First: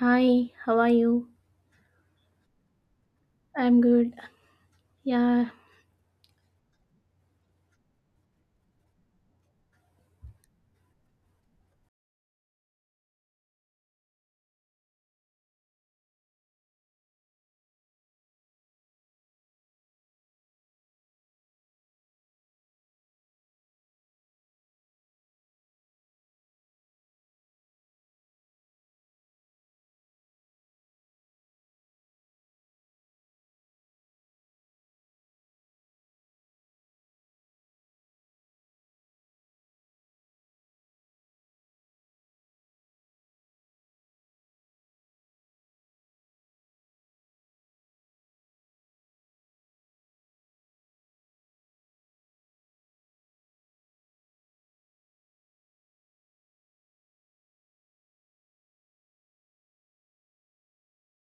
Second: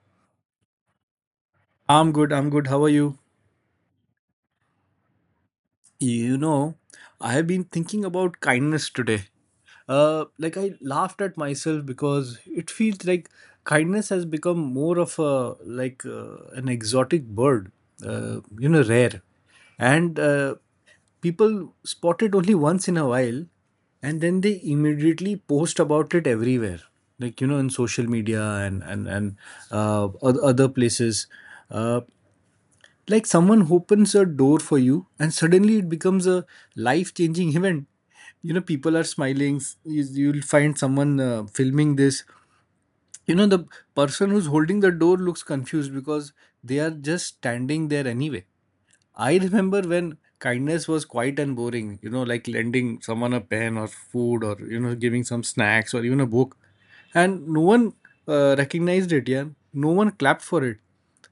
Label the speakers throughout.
Speaker 1: Hi, how are you?
Speaker 2: I'm good. I'm good. How are you?
Speaker 1: I'm good. Yeah,
Speaker 2: You know, I have been thinking about kindness today. Like I laughed at myself because it feels like kindness has become more of a like an exotic bird, you know, rare, and people spot it only once in a while, and then they immediately post about it everywhere, like you know, in social media and other places. Uh, Like someone opens a door for you and suddenly it becomes a life changing event. You know, people are smiling. You'll find someone filming this. You know, the person who's holding the door looks confused because they are just standing there anyway. I remember when kindness was quiet and boring, you know, like lending someone a pen or food or, you know, giving some snacks or even a book. And no one recognized it, yeah. No one clapped for it.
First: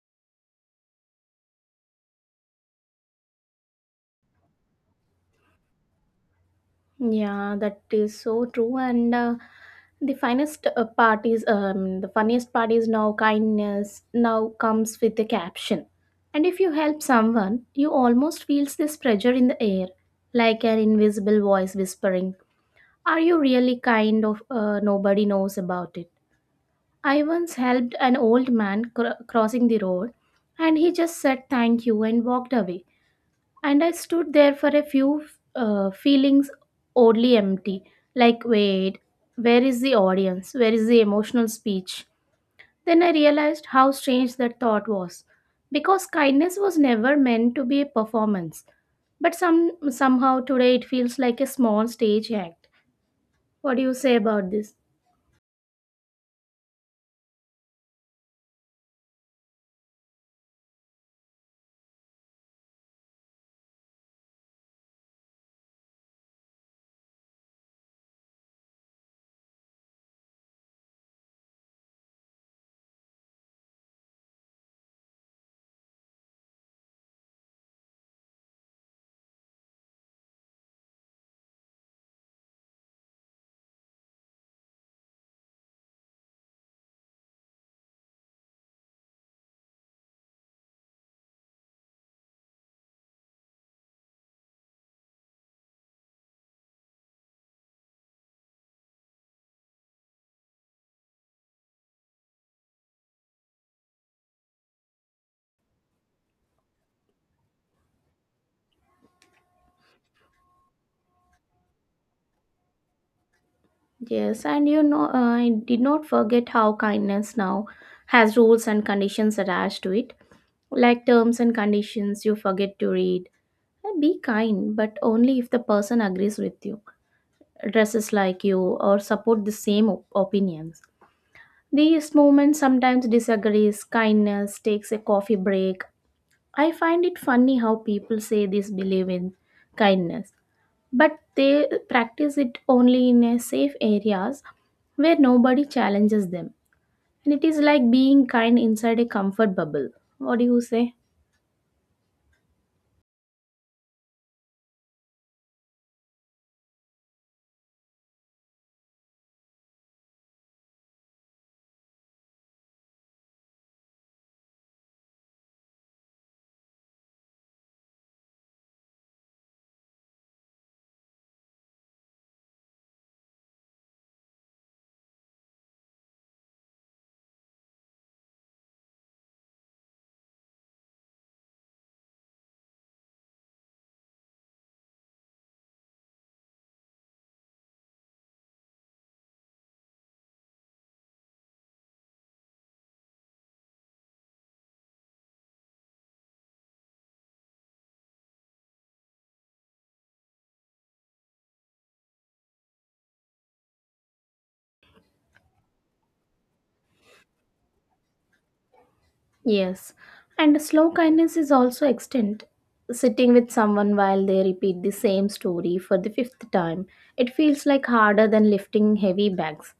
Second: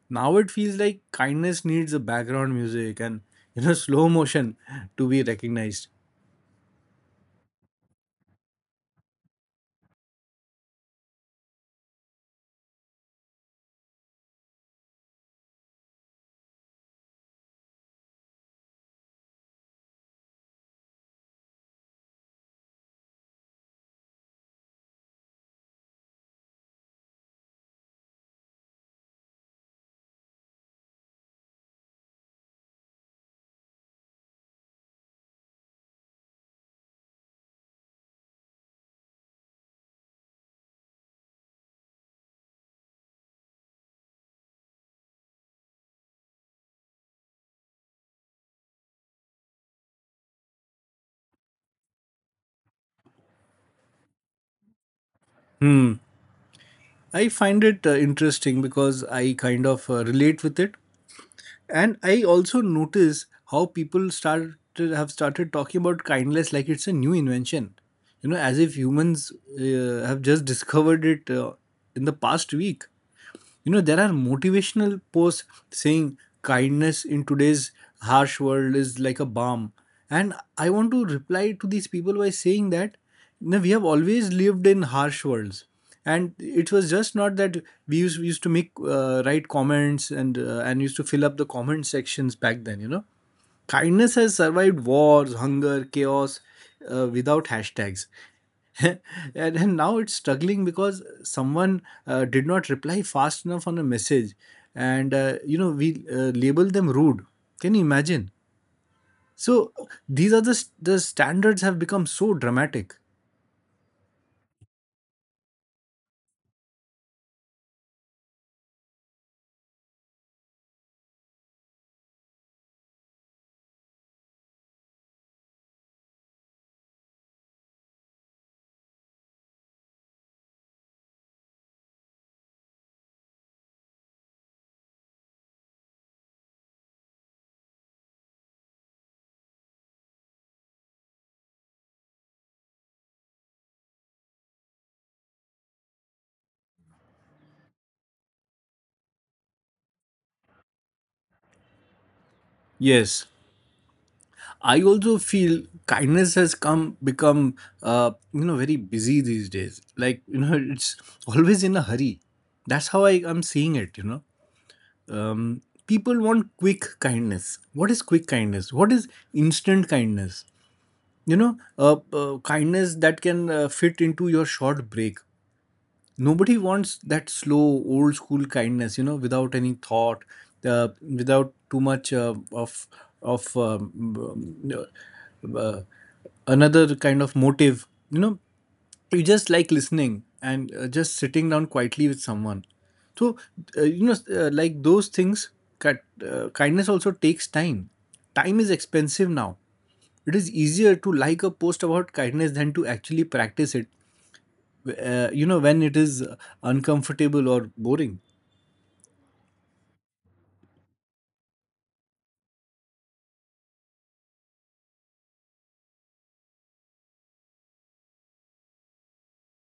Speaker 2: Now it feels like kindness needs a background music and you know slow motion to be recognized.
Speaker 1: yeah, that is so true. And the finest part is, the funniest part is now kindness now comes with a caption. And if you help someone, you almost feels this pressure in the air, like an invisible voice whispering, "Are you really kind?" Of nobody knows about it. I once helped an old man crossing the road, and he just said thank you and walked away. And I stood there for a few feelings oddly empty. Like, wait, where is the audience? Where is the emotional speech? Then I realized how strange that thought was. Because kindness was never meant to be a performance. But somehow today it feels like a small stage act. What do you say about this?
Speaker 2: Hmm. I find it interesting because I kind of relate with it, and I also notice how people started have started talking about kindness like it's a new invention. You know, as if humans have just discovered it in the past week. You know, there are motivational posts saying kindness in today's harsh world is like a balm, and I want to reply to these people by saying that, you know, we have always lived in harsh worlds, and it was just not that we used to make write comments and and used to fill up the comment sections back then, you know. Kindness has survived wars, hunger, chaos without hashtags. and, and now it's struggling because someone did not reply fast enough on a message, and you know, we label them rude. Can you imagine? So these are the standards have become so dramatic.
Speaker 1: Yes, and you know, I did not forget how kindness now has rules and conditions attached to it, like terms and conditions you forget to read. And be kind, but only if the person agrees with you, dresses like you, or support the same opinions. These movements sometimes disagrees, kindness, takes a coffee break. I find it funny how people say this believe in kindness, but they practice it only in a safe areas where nobody challenges them. And it is like being kind inside a comfort bubble. What do you say?
Speaker 2: Yes, I also feel kindness has come become you know, very busy these days, like you know, it's always in a hurry. That's how I am seeing it, you know. People want quick kindness. What is quick kindness? What is instant kindness? You know, kindness that can fit into your short break. Nobody wants that slow old school kindness, you know, without any thought, uh, without too much of another kind of motive, you know. You just like listening and just sitting down quietly with someone. So you know, like those things cut. Kindness also takes time. Time is expensive now. It is easier to like a post about kindness than to actually practice it, you know, when it is uncomfortable or boring.
Speaker 1: Yes, and slow kindness is also extent. Sitting with someone while they repeat the same story for the fifth time, it feels like harder than lifting heavy bags.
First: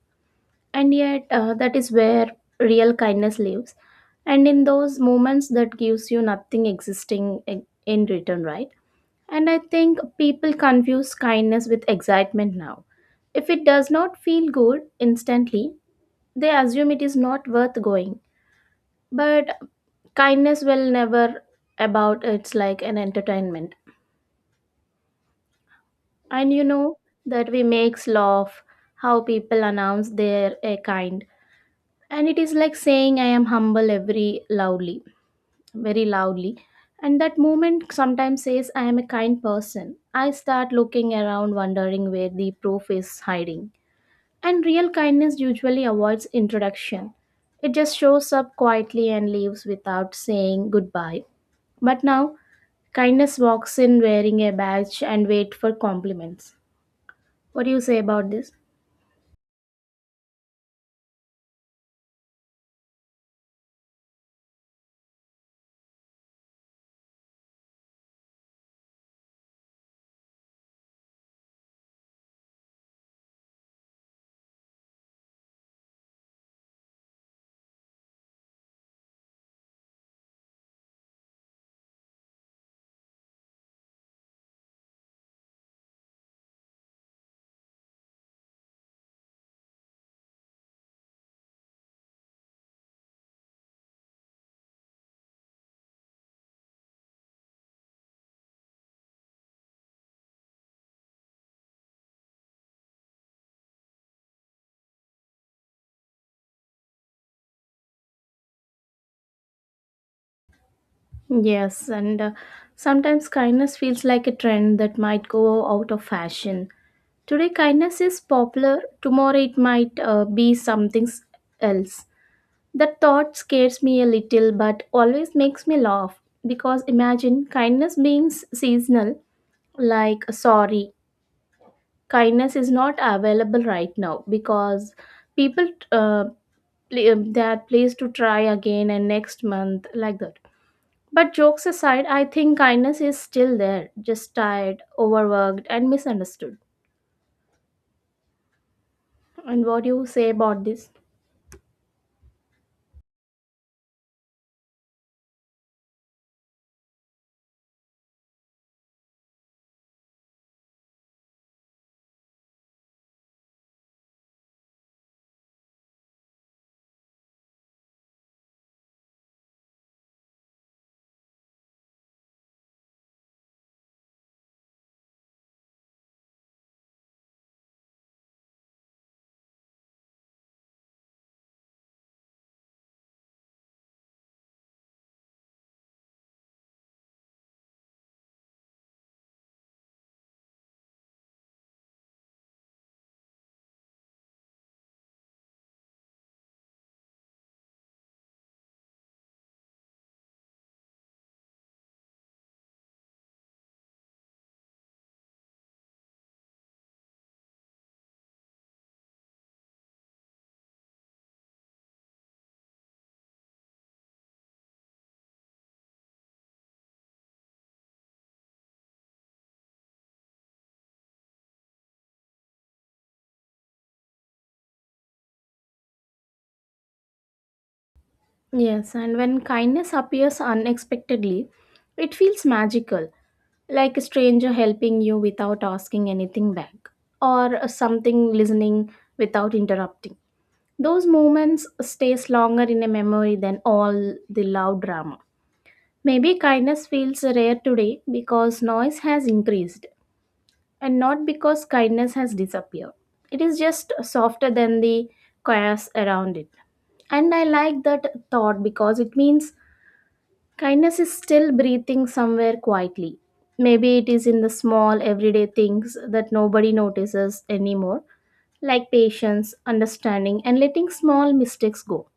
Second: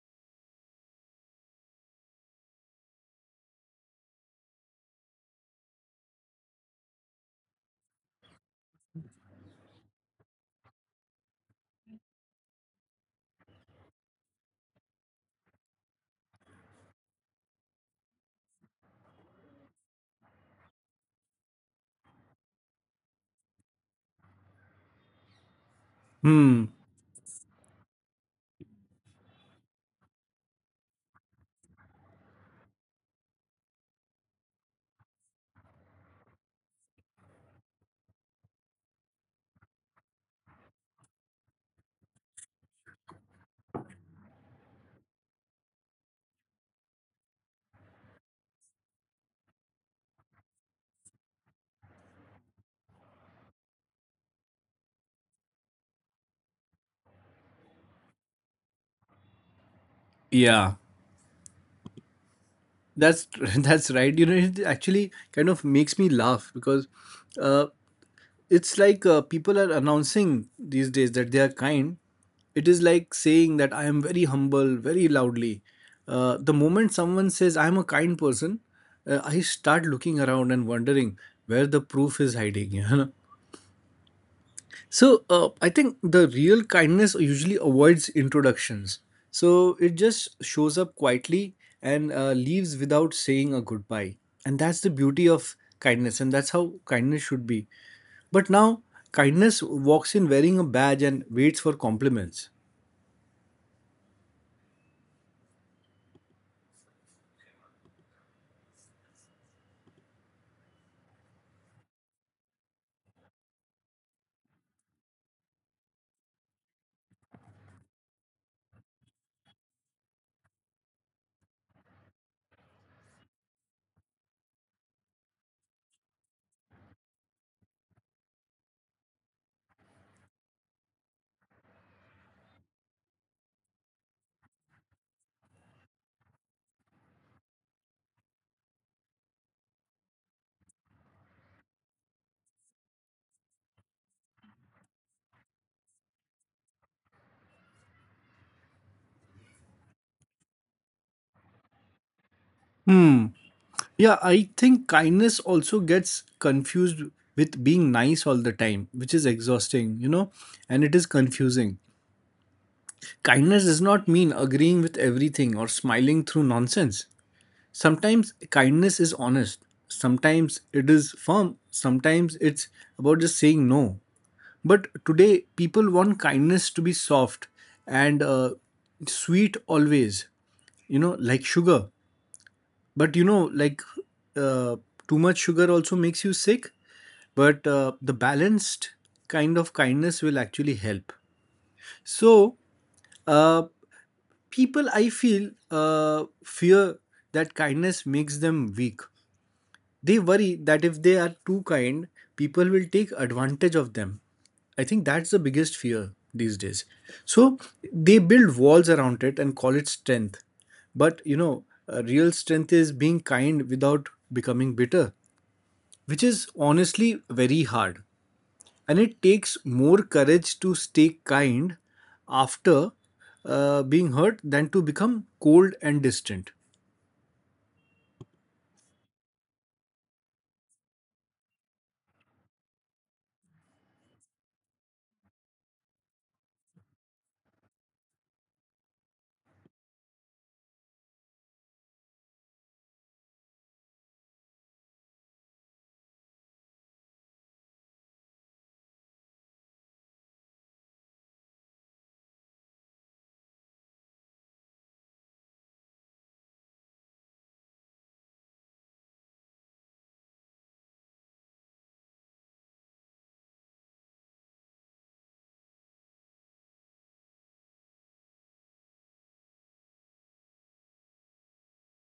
Speaker 1: And yet, that is where real kindness lives. And in those moments, that gives you nothing existing in return, right? And I think people confuse kindness with excitement now. If it does not feel good instantly, they assume it is not worth going. But kindness will never about it's like an entertainment. And you
Speaker 2: Hmm.
Speaker 1: know that we makes laugh how people announce they're a kind, and it is like saying I am humble every loudly, very loudly. And that moment sometimes says I am a kind person, I start looking around wondering where the proof is hiding. And real kindness usually avoids introduction, it just shows up quietly and leaves without saying goodbye. But now kindness walks in wearing a badge and wait for compliments. What do you say about this?
Speaker 2: Yeah, that's that's right, you know. It actually kind of makes me laugh because uh, it's like people are announcing these days that they are kind. It is like saying that I am very humble very loudly. The moment someone says I am a kind person, I start looking around and wondering where the proof is hiding you know? So I think the real kindness usually avoids introductions. So it just shows up quietly and leaves without saying a goodbye. And that's the beauty of kindness, and that's how kindness should be. But now, kindness walks in wearing a badge and waits for compliments.
Speaker 1: Yes, and sometimes kindness feels like a trend that might go out of fashion. Today, kindness is popular, tomorrow, it might be something else. That thought scares me a little but always makes me laugh because imagine kindness being seasonal, like sorry, kindness is not available right now because people uh, they are pleased to try again and next month like that. But jokes aside, I think kindness is still there, just tired, overworked, and misunderstood. And what do you say about this?
Speaker 2: Hmm. Yeah, I think kindness also gets confused with being nice all the time, which is exhausting, you know, and it is confusing. Kindness does not mean agreeing with everything or smiling through nonsense. Sometimes kindness is honest, sometimes it is firm, sometimes it's about just saying no. But today, people want kindness to be soft and sweet always, you know, like sugar. But you know, like uh, too much sugar also makes you sick, but the balanced kind of kindness will actually help. So, uh, people I feel uh, fear that kindness makes them weak. They worry that if they are too kind, people will take advantage of them. I think that's the biggest fear these days. So they build walls around it and call it strength. But you know, real strength is being kind without becoming bitter, which is honestly very hard. And it takes more courage to stay kind after being hurt than to become cold and distant.
Speaker 1: Yes, and when kindness appears unexpectedly, it feels magical, like a stranger helping you without asking anything back, or something listening without interrupting. Those moments stays longer in a memory than all the loud drama. Maybe kindness feels rare today because noise has increased and not because kindness has disappeared. It is just softer than the chaos around it. And I like that thought because it means kindness is still breathing somewhere quietly. Maybe it is in the small everyday things that nobody notices anymore, like patience, understanding, and letting small mistakes go.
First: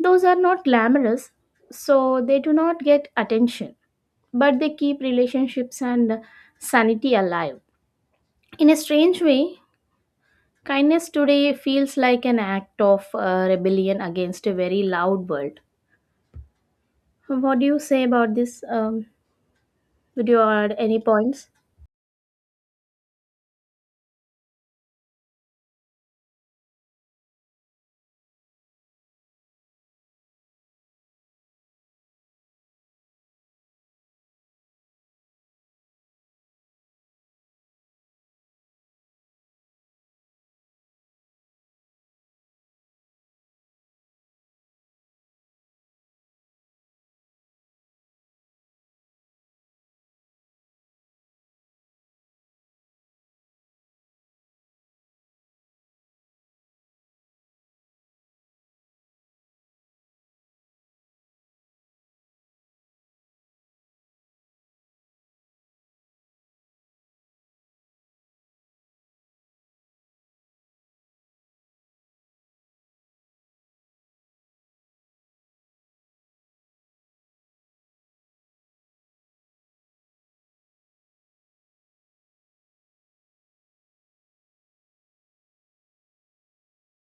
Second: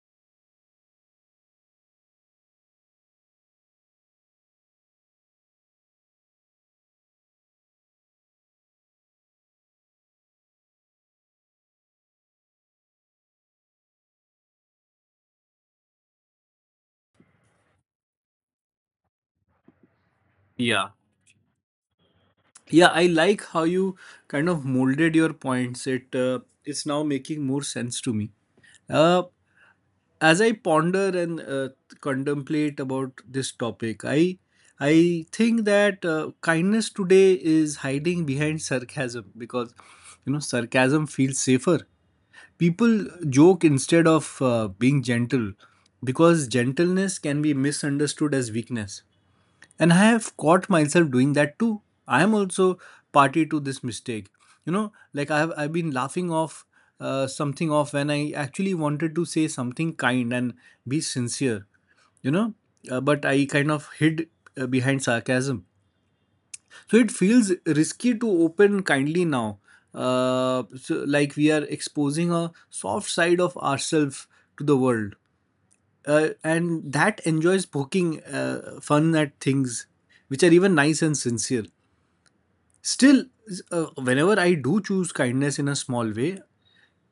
Speaker 1: Those are not glamorous, so they do not get attention, but they keep relationships and sanity alive. In a strange way, kindness today feels like an act of rebellion against a very loud world. What do you say about this? Would you add
Speaker 2: Yeah.
Speaker 1: any points?
Speaker 2: Yeah, I like how you kind of molded your points. It it's now making more sense to me. uh, as I ponder and contemplate about this topic, I think that kindness today is hiding behind sarcasm, because you know sarcasm feels safer. People joke instead of being gentle, because gentleness can be misunderstood as weakness. And I have caught myself doing that too. I am also party to this mistake. You know, like I've been laughing off something off when I actually wanted to say something kind and be sincere, you know, but I kind of hid behind sarcasm. So it feels risky to open kindly now, so like we are exposing a soft side of ourselves to the world, and that enjoys poking fun at things which are even nice and sincere. Still, whenever I do choose kindness in a small way,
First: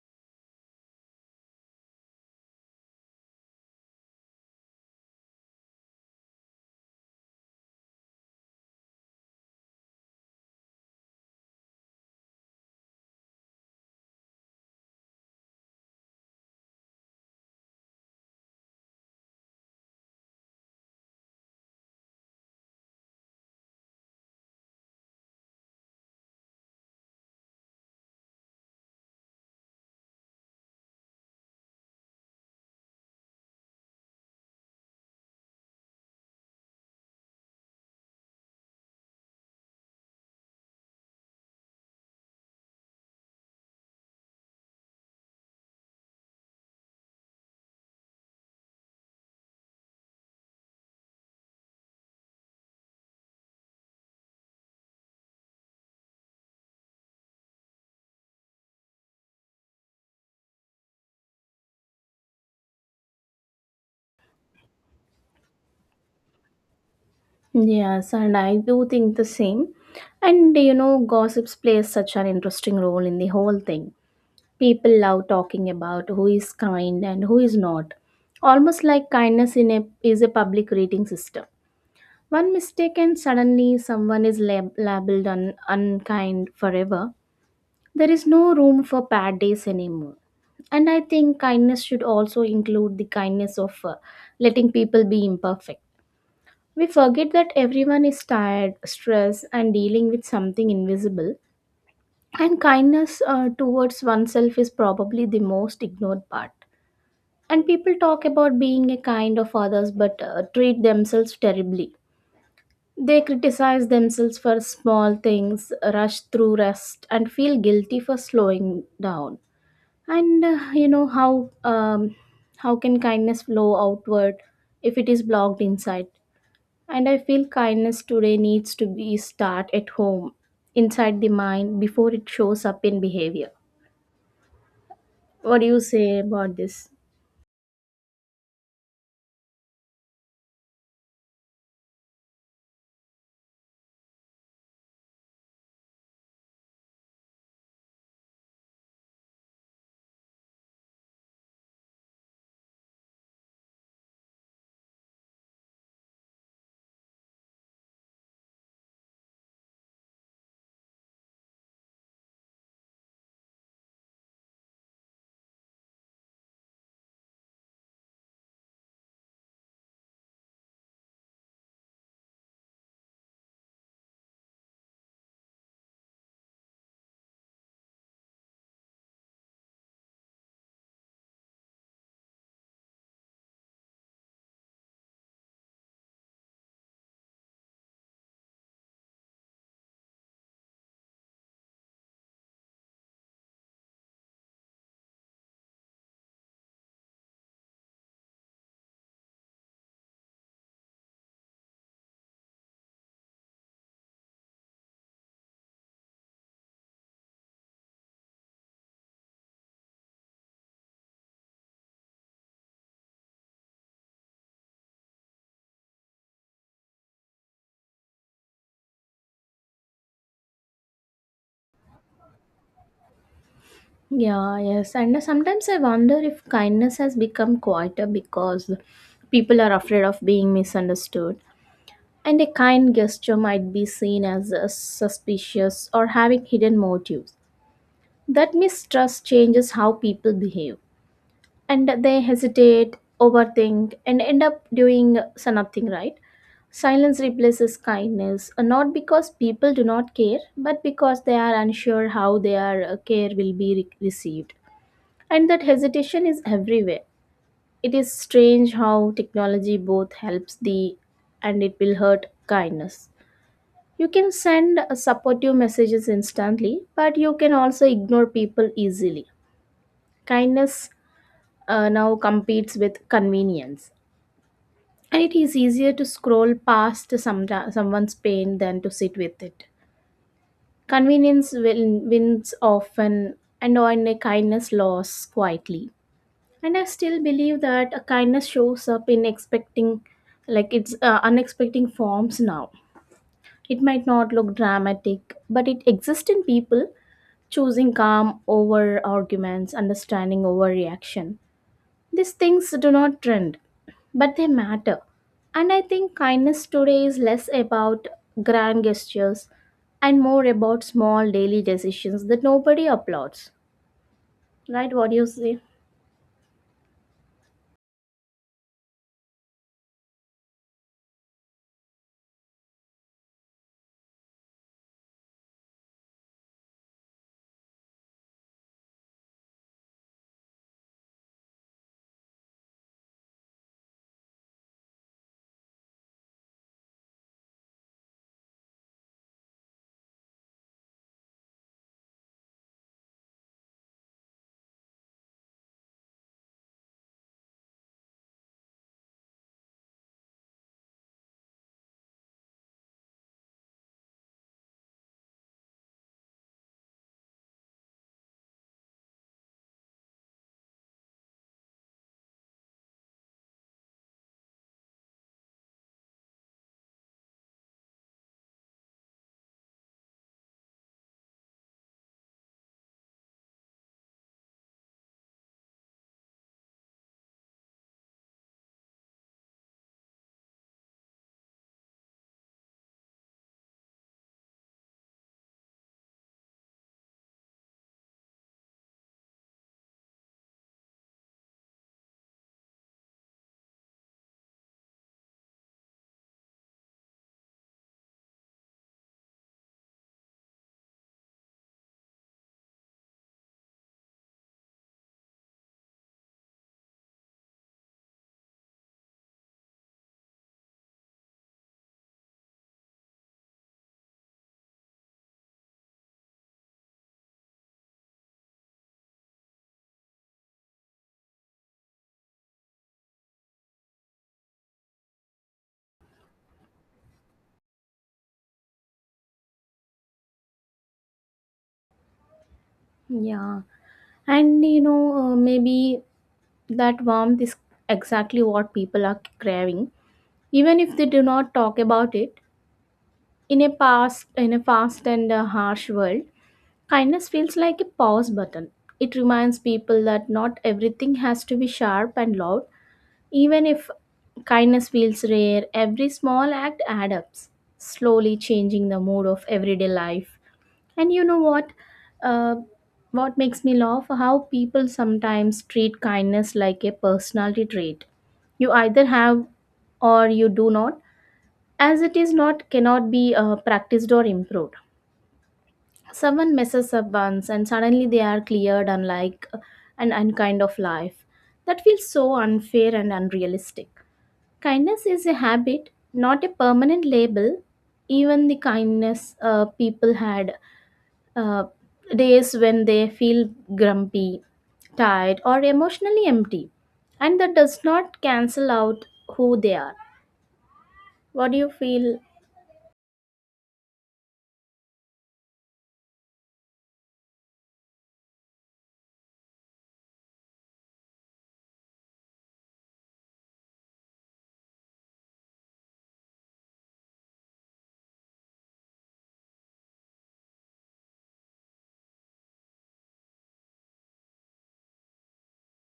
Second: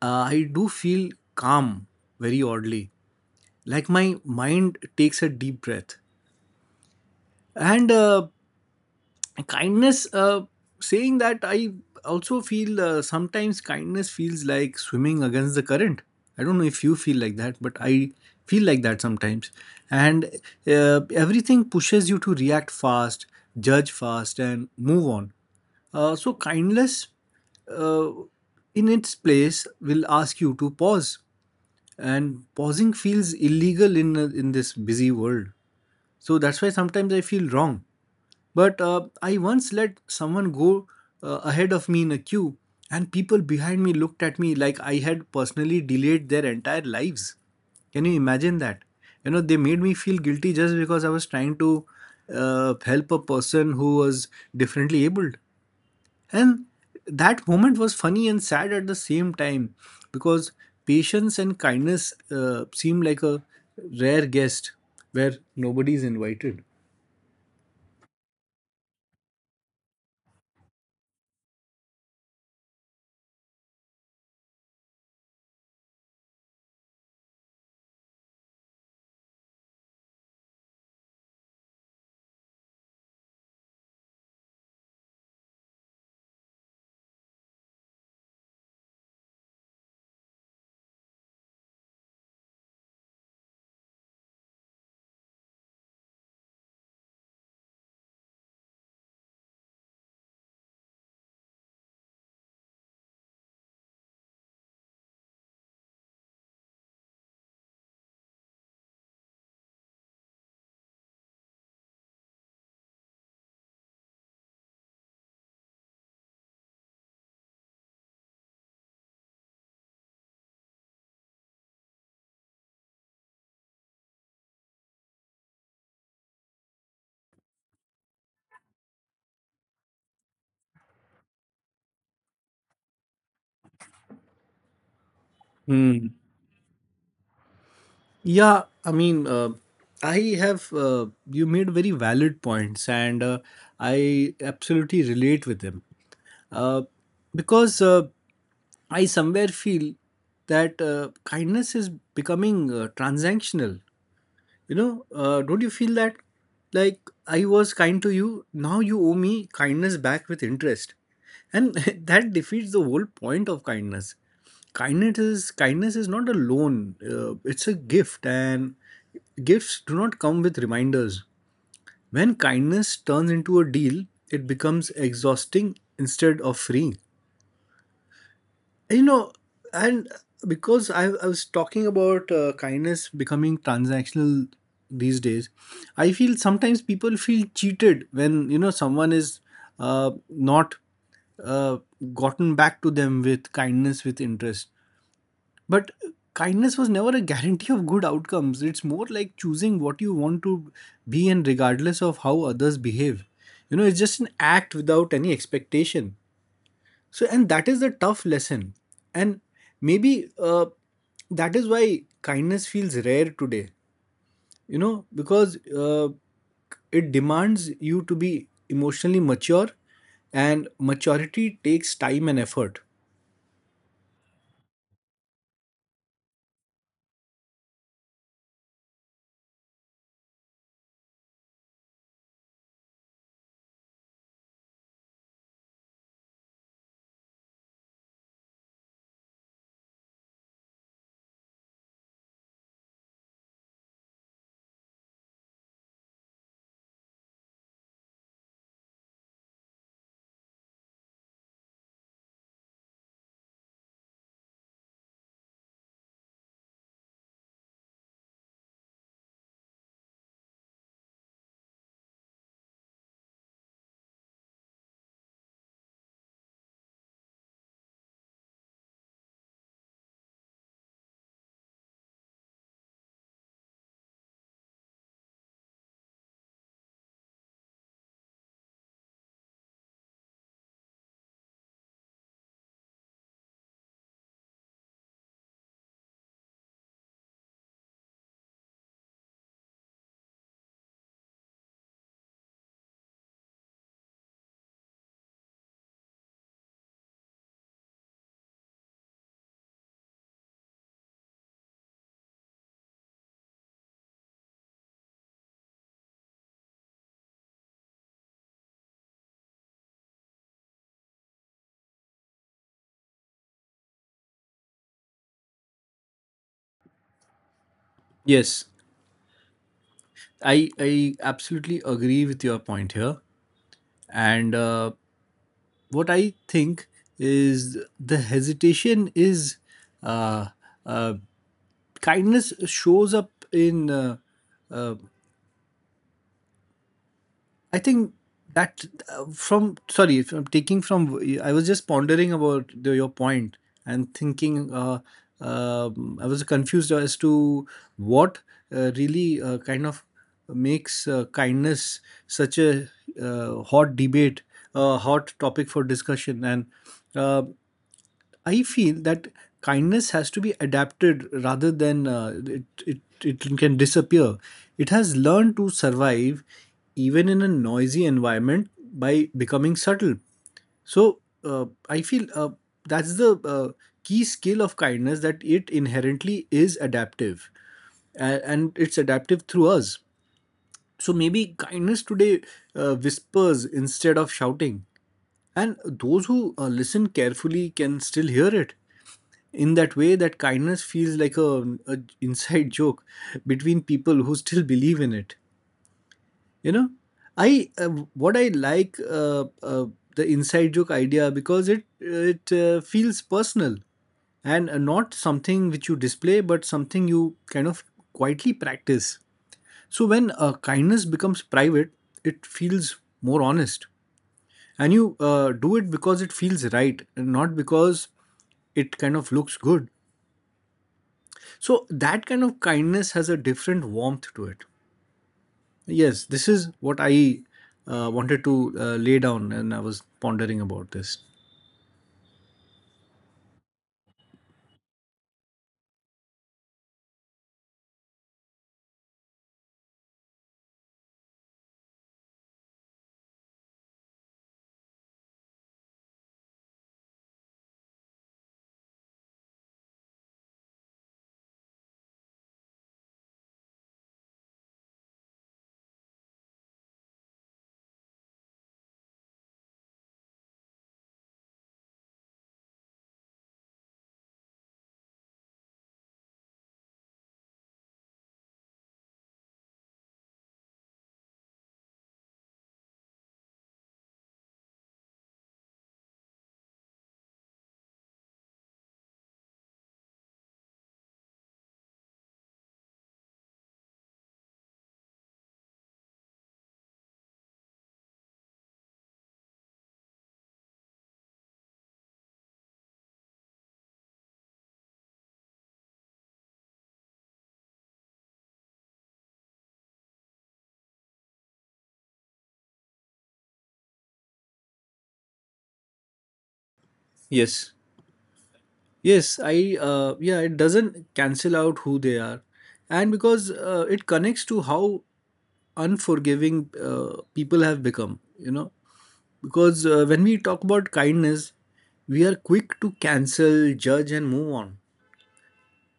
Speaker 2: I do feel calm, very oddly, like my mind takes a deep breath. And kindness, saying that I also feel sometimes kindness feels like swimming against the current. I don't know if you feel like that, but I feel like that sometimes. And everything pushes you to react fast, judge fast and move on. Uh, so kindness uh, in its place will ask you to pause, and pausing feels illegal in this busy world. So that's why sometimes I feel wrong. But I once let someone go ahead of me in a queue, and people behind me looked at me like I had personally delayed their entire lives. Can you imagine that? You know, they made me feel guilty just because I was trying to help a person who was differently abled. And that moment was funny and sad at the same time, because patience and kindness seem like a rare guest where nobody is invited.
Speaker 1: Yes, and I do think the same. And you know, gossips plays such an interesting role in the whole thing. People love talking about who is kind and who is not, almost like kindness in a, is a public rating system. One mistake, and suddenly someone is labeled unkind forever. There is no room for bad days anymore. And I think kindness should also include the kindness of letting people be imperfect. We forget that everyone is tired, stressed, and dealing with something invisible. And kindness towards oneself is probably the most ignored part. And people talk about being a kind of others but treat themselves terribly. They criticize themselves for small things, rush through rest, and feel guilty for slowing down. And you know how can kindness flow outward if it is blocked inside? And I feel kindness today needs to be start at home, inside the mind, before it shows up in behavior. What do you
Speaker 2: Hmm.
Speaker 1: say about this?
Speaker 2: Yeah, I mean, I have, you made very valid points, and I absolutely relate with them. Uh, because I somewhere feel that kindness is becoming transactional. You know, don't you feel that, like I was kind to you, now you owe me kindness back with interest. And that defeats the whole point of kindness. Kindness is not a loan. It's a gift, and gifts do not come with reminders. When kindness turns into a deal, it becomes exhausting instead of freeing, you know. And because I was talking about kindness becoming transactional these days, I feel sometimes people feel cheated when you know someone is not uh, gotten back to them with kindness with interest. But kindness was never a guarantee of good outcomes. It's more like choosing what you want to be, and regardless of how others behave, you know. It's just an act without any expectation. So, and that is the tough lesson. And maybe that is why kindness feels rare today, you know, because it demands you to be emotionally mature, and maturity takes time and effort.
Speaker 1: Yeah, yes. And sometimes I wonder if kindness has become quieter because people are afraid of being misunderstood. And a kind gesture might be seen as suspicious or having hidden motives. That mistrust changes how people behave. And they hesitate, overthink, and end up doing so nothing, right? Silence replaces kindness, not because people do not care, but because they are unsure how their care will be received. And that hesitation is everywhere. It is strange how technology both helps the and it will hurt kindness. You can send supportive messages instantly, but you can also ignore people easily. Kindness now competes with convenience, and it is easier to scroll past some, someone's pain than to sit with it. Convenience win, wins often, and on a kindness loss quietly. And I still believe that a kindness shows up in expecting, like it's unexpected forms now. It might not look dramatic but it exists in people choosing calm over arguments, understanding over reaction. These things do not trend, but they matter. And I think kindness today is less about grand gestures and more about small daily decisions that nobody applauds, right? What do you say?
Speaker 2: Yes, I absolutely agree with your point here. And what I think is the hesitation is uh, uh, kindness shows up in. I think that from sorry from taking from I was just pondering about your point and thinking, I was confused as to what really kind of makes kindness such a hot debate, a hot topic for discussion. And uh, I feel that kindness has to be adapted rather than it can disappear. It has learned to survive even in a noisy environment by becoming subtle. So I feel that's the key skill of kindness, that it inherently is adaptive, and it's adaptive through us. So maybe kindness today whispers instead of shouting, and those who listen carefully can still hear it in that way that kindness feels like a inside joke between people who still believe in it you know I what I like the inside joke idea because it feels personal and not something which you display but something you kind of quietly practice. So when kindness becomes private, it feels more honest, and you do it because it feels right and not because it kind of looks good. So that kind of kindness has a different warmth to it. Yes, this is what I wanted to lay down, and I was pondering about this.
Speaker 1: Yeah, and you know maybe that warmth is exactly what people are craving, even if they do not talk about it. In a past, in a fast and harsh world, kindness feels like a pause button. It reminds people that not everything has to be sharp and loud. Even if kindness feels rare, every small act adds up, slowly changing the mood of everyday life. And you know what? Uh, what makes me laugh? How people sometimes treat kindness like a personality trait. You either have or you do not, as it is not cannot be practiced or improved. Someone messes up once and suddenly they are cleared unlike an unkind of life. That feels so unfair and unrealistic. Kindness is a habit, not a permanent label. Even the kindness people had uh, days when they feel grumpy, tired, or emotionally empty. And that does not cancel out who they are. What do you feel?
Speaker 2: Yes, yes, I, it doesn't cancel out who they are, and because it connects to how unforgiving people have become. You know, because when we talk about kindness, we are quick to cancel, judge, and move on.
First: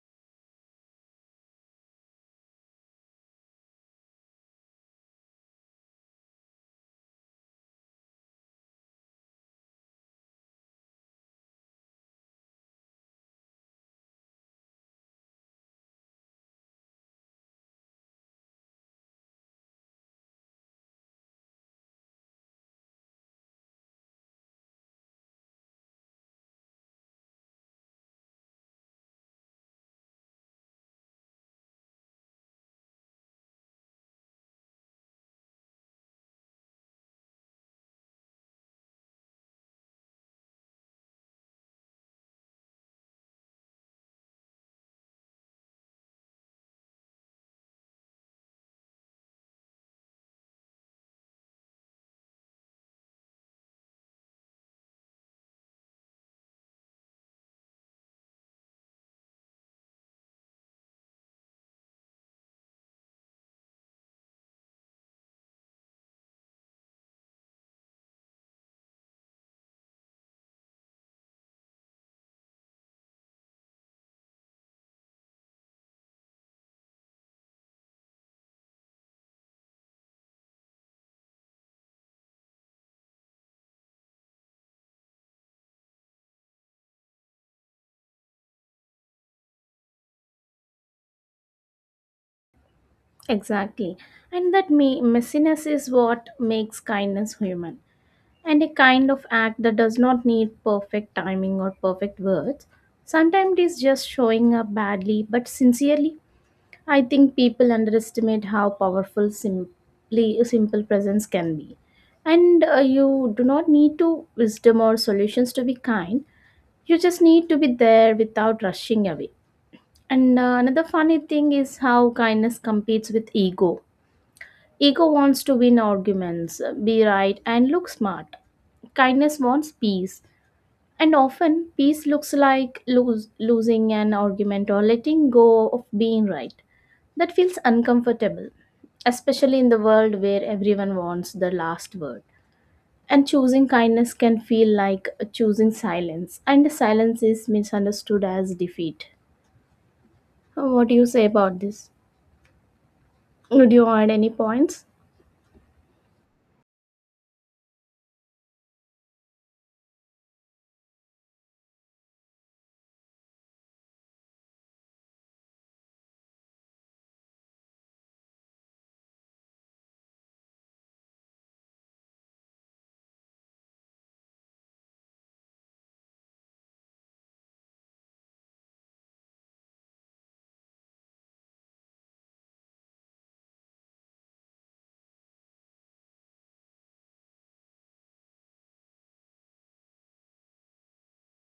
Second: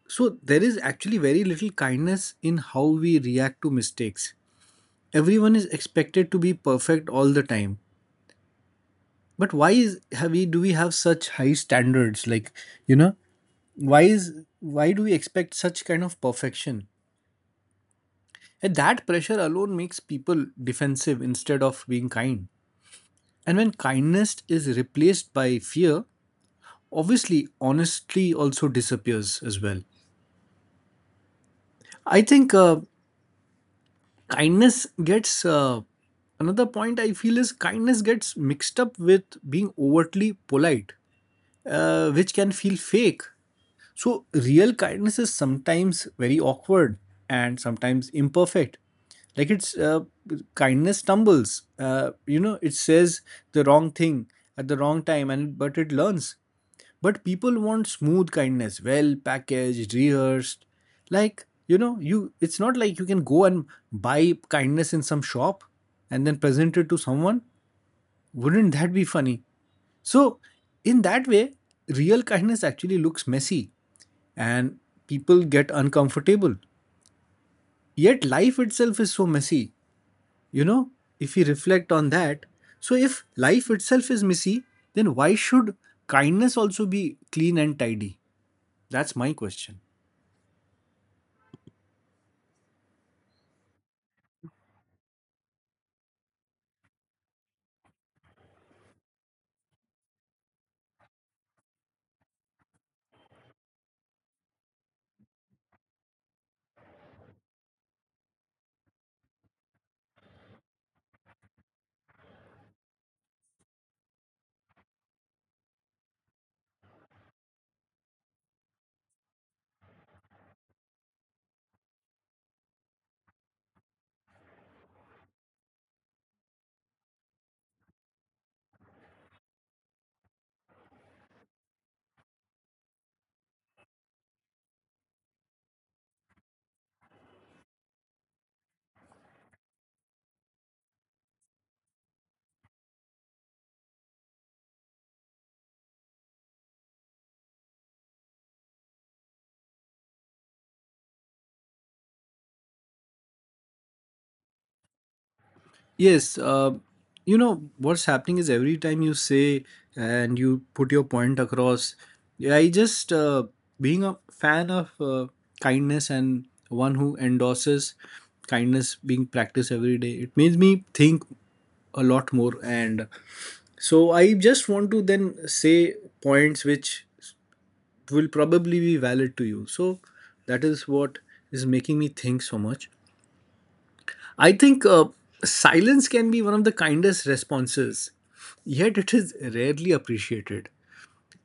Speaker 2: So there is actually very little kindness in how we react to mistakes. Everyone is expected to be perfect all the time. But why is have we do we have such high standards? Like, you know, why is why do we expect such kind of perfection? And that pressure alone makes people defensive instead of being kind. And when kindness is replaced by fear, obviously honesty also disappears as well. I think kindness gets Another point I feel is kindness gets mixed up with being overtly polite, which can feel fake. So, real kindness is sometimes very awkward and sometimes imperfect. Like it's kindness stumbles. You know, it says the wrong thing at the wrong time, and but it learns. But people want smooth kindness, well packaged, rehearsed. Like you know, you it's not like you can go and buy kindness in some shop and then present it to someone. Wouldn't that be funny? So, in that way, real kindness actually looks messy and people get uncomfortable. Yet, life itself is so messy. You know, if we reflect on that, so if life itself is messy, then why should kindness also be clean and tidy? That's my question.
Speaker 1: Exactly. And that messiness is what makes kindness human. And a kind of act that does not need perfect timing or perfect words. Sometimes it is just showing up badly but sincerely. I think people underestimate how powerful simply a simple presence can be. And you do not need to wisdom or solutions to be kind. You just need to be there without rushing away. And another funny thing is how kindness competes with ego. Ego wants to win arguments, be right, and look smart. Kindness wants peace, and often, peace looks like lose, losing an argument or letting go of being right. That feels uncomfortable, especially in the world where everyone wants the last word. And choosing kindness can feel like choosing silence, and silence is misunderstood as defeat. What do you say about this? Would you add any points?
Speaker 2: Yes, you know what's happening is every time you say and you put your point across, yeah, I just being a fan of kindness and one who endorses kindness being practiced every day, it makes me think a lot more. And so I just want to then say points which will probably be valid to you. So that is what is making me think so much. I think silence can be one of the kindest responses, yet it is rarely appreciated.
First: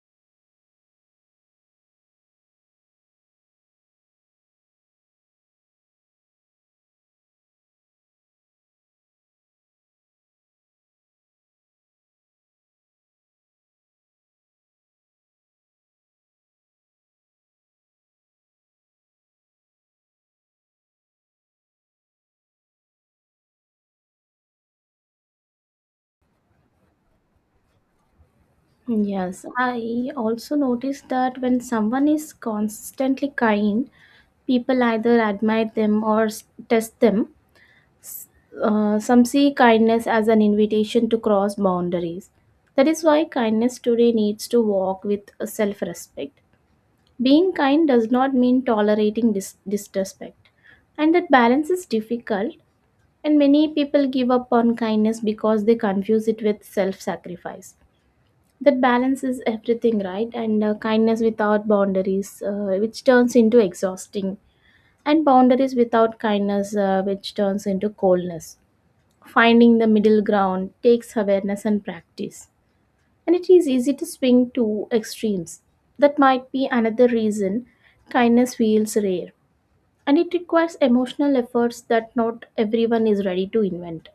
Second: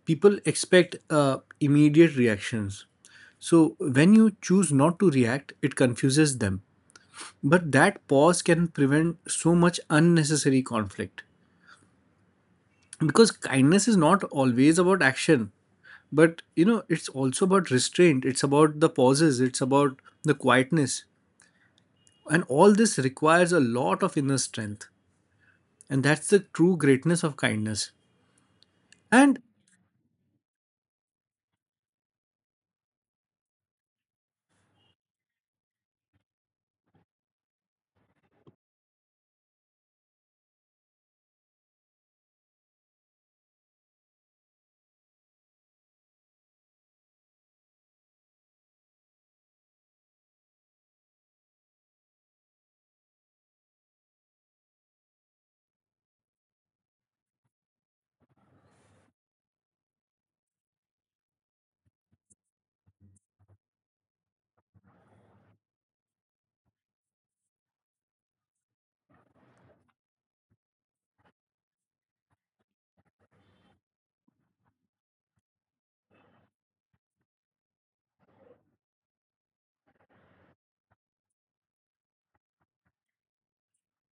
Speaker 2: People expect immediate reactions. So when you choose not to react, it confuses them. But that pause can prevent so much unnecessary conflict. Because kindness is not always about action, but you know, it's also about restraint, it's about the pauses, it's about the quietness. And all this requires a lot of inner strength. And that's the true greatness of kindness. And
Speaker 1: Yes, I also noticed that when someone is constantly kind, people either admire them or test them. Some see kindness as an invitation to cross boundaries. That is why kindness today needs to walk with self respect. Being kind does not mean tolerating disrespect, and that balance is difficult. And many people give up on kindness because they confuse it with self sacrifice. That balance is everything, right? And kindness without boundaries, which turns into exhausting, and boundaries without kindness, which turns into coldness. Finding the middle ground takes awareness and practice, and it is easy to swing to extremes. That might be another reason kindness feels rare, and it requires emotional efforts that not everyone is ready to invent.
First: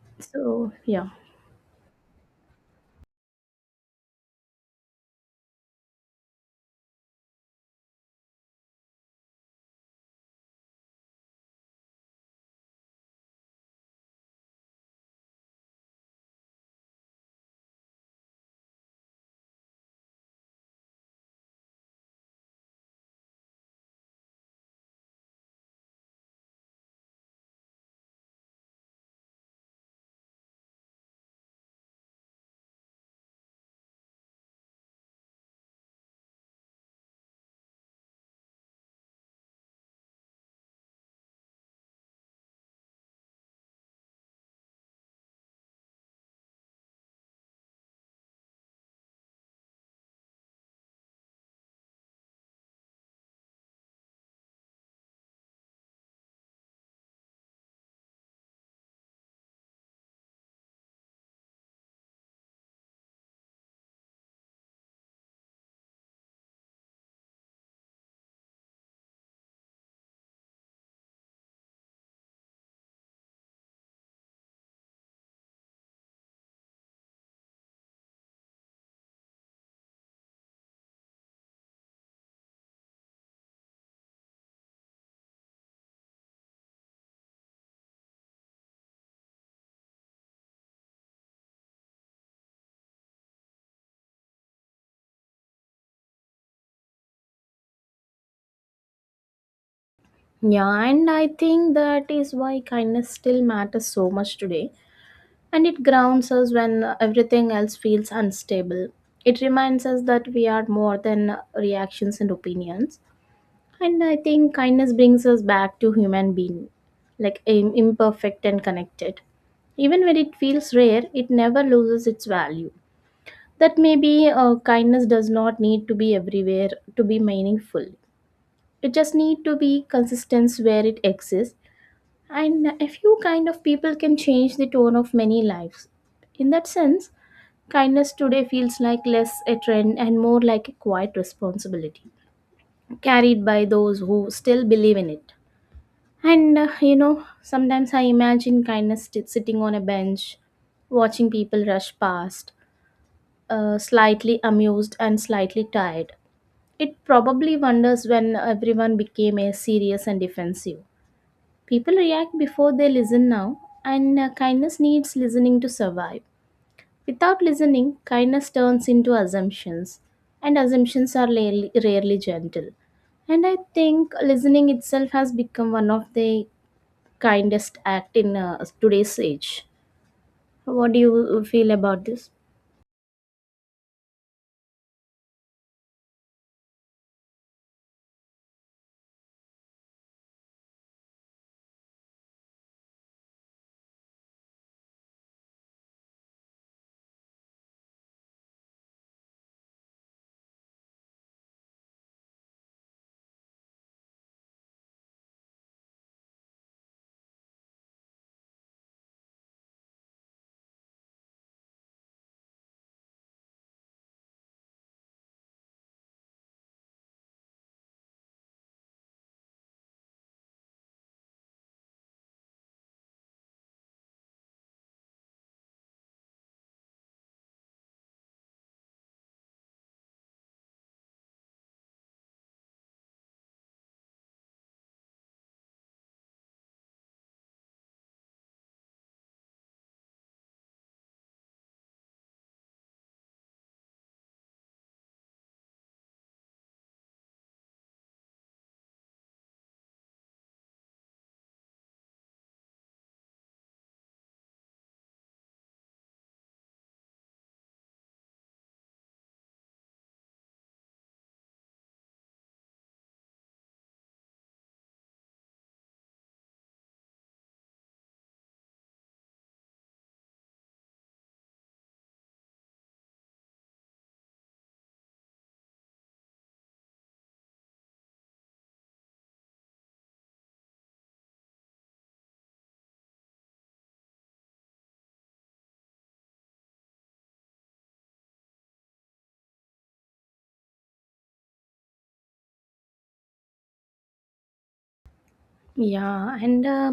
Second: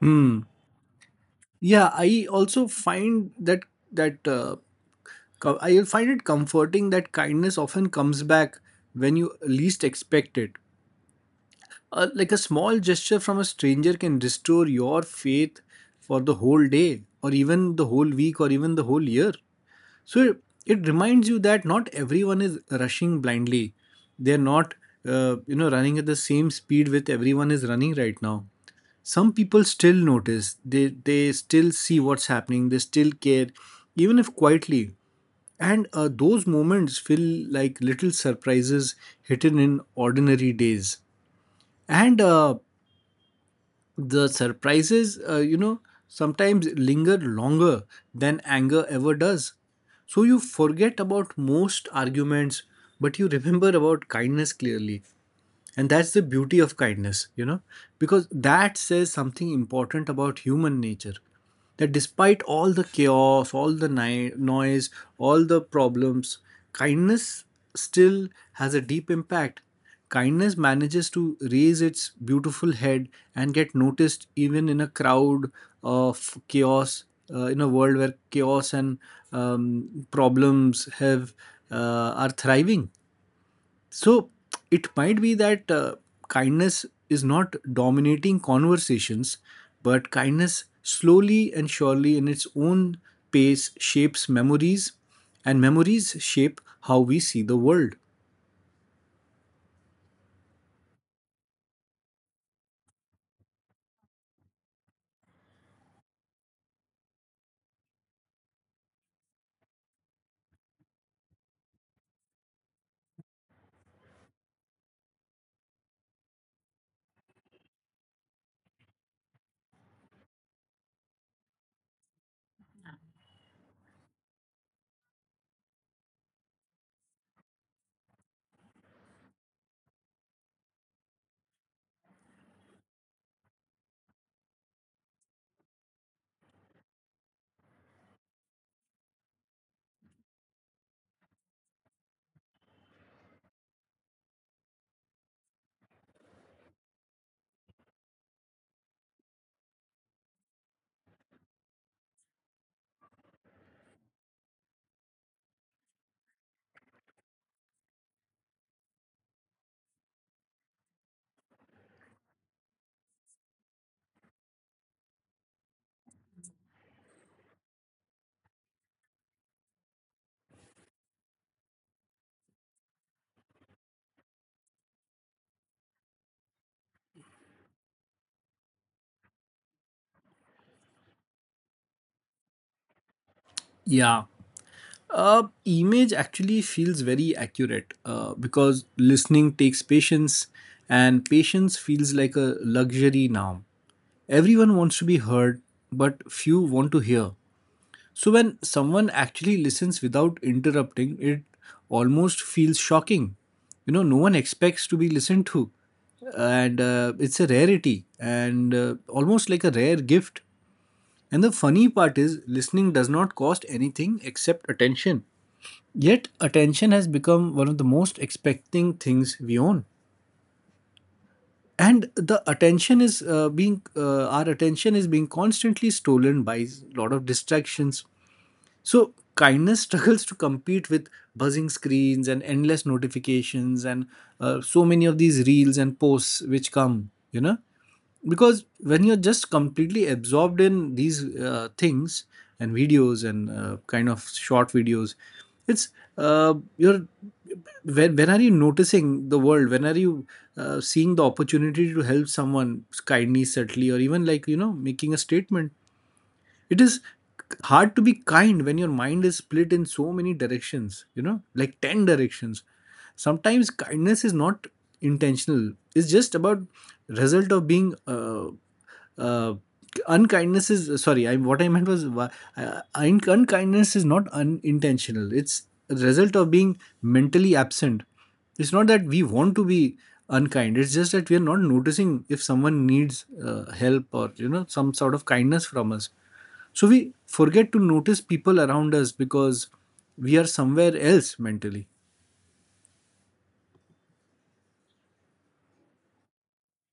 Speaker 2: hmm,
Speaker 1: So, yeah.
Speaker 2: yeah, I also find that that uh, I find it comforting that kindness often comes back when you least expect it. Like a small gesture from a stranger can restore your faith for the whole day, or even the whole week, or even the whole year. So it reminds you that not everyone is rushing blindly. They're not, you know, running at the same speed with everyone is running right now. Some people still notice, they still see what's happening, they still care, even if quietly. And those moments feel like little surprises hidden in ordinary days, and the surprises, you know, sometimes linger longer than anger ever does. So you forget about most arguments, but you remember about kindness clearly. And that's the beauty of kindness, you know, because that says something important about human nature. That despite all the chaos, all the noise, all the problems, kindness still has a deep impact. Kindness manages to raise its beautiful head and get noticed even in a crowd of chaos, in a world where chaos and problems have are thriving. So it might be that kindness is not dominating conversations, but kindness slowly and surely in its own pace shapes memories, and memories shape how we see the world.
Speaker 1: Yeah, and I think that is why kindness still matters so much today. And it grounds us when everything else feels unstable. It reminds us that we are more than reactions and opinions. And I think kindness brings us back to human being, like imperfect and connected. Even when it feels rare, it never loses its value. That maybe kindness does not need to be everywhere to be meaningful. It just need to be consistent where it exists. And a few kind of people can change the tone of many lives. In that sense, kindness today feels like less a trend and more like a quiet responsibility carried by those who still believe in it. And you know, sometimes I imagine kindness sitting on a bench, watching people rush past, slightly amused and slightly tired. It probably wonders when everyone became a serious and defensive. People react before they listen now, and kindness needs listening to survive. Without listening, kindness turns into assumptions, and assumptions are rarely, rarely gentle. And I think listening itself has become one of the kindest act in today's age. What do you feel about this?
Speaker 2: Yeah. Image actually feels very accurate because listening takes patience, and patience feels like a luxury now. Everyone wants to be heard, but few want to hear. So, when someone actually listens without interrupting, it almost feels shocking. You know, no one expects to be listened to, and it's a rarity and almost like a rare gift. And the funny part is, listening does not cost anything except attention. Yet, attention has become one of the most expecting things we own. And the attention is being, our attention is being constantly stolen by a lot of distractions, so kindness struggles to compete with buzzing screens and endless notifications and so many of these reels and posts which come, you know, because when you're just completely absorbed in these things and videos and kind of short videos, it's you're when are you noticing the world, when are you seeing the opportunity to help someone kindly, subtly, or even like you know making a statement. It is hard to be kind when your mind is split in so many directions, you know, like 10 directions. Sometimes kindness is not intentional, it's just about result of being uh, unkindness is sorry I what I meant was wa- un- unkindness is not unintentional, it's a result of being mentally absent. It's not that we want to be unkind, it's just that we are not noticing if someone needs help or you know some sort of kindness from us. So we forget to notice people around us because we are somewhere else mentally.
Speaker 1: Yeah, and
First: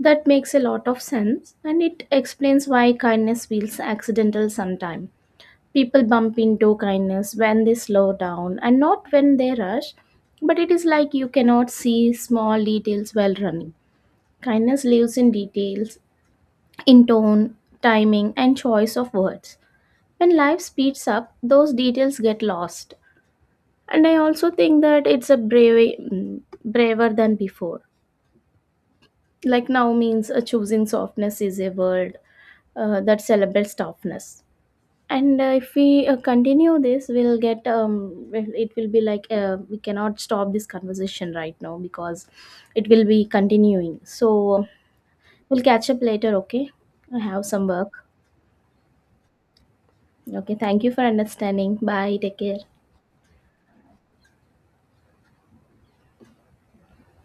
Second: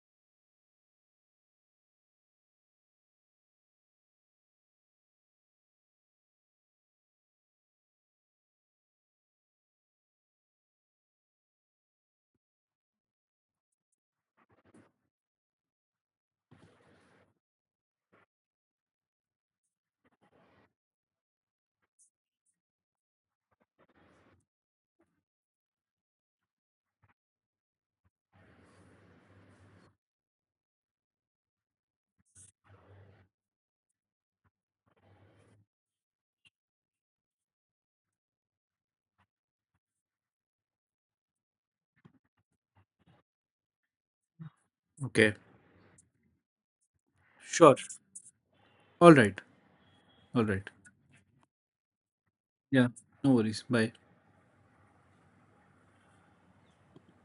Speaker 1: that makes a lot of sense, and it explains why kindness feels accidental sometimes. People bump into kindness when they slow down and not when they rush, but it is like you cannot see small details while running. Kindness lives in details, in tone, timing, and choice of words. When life speeds up, those details get lost. And I also think that it's a brave braver than before, like now means choosing softness is a word that celebrates toughness. And if we continue this we'll get well, it will be like we cannot stop this conversation right now because it will be continuing. So
Speaker 2: Okay.
Speaker 1: we'll catch up later, okay? I have some
Speaker 2: Sure.
Speaker 1: work.
Speaker 2: All right. All
Speaker 1: Okay,
Speaker 2: right.
Speaker 1: thank you for understanding. Bye, take care.
Speaker 2: Yeah. No worries. Bye.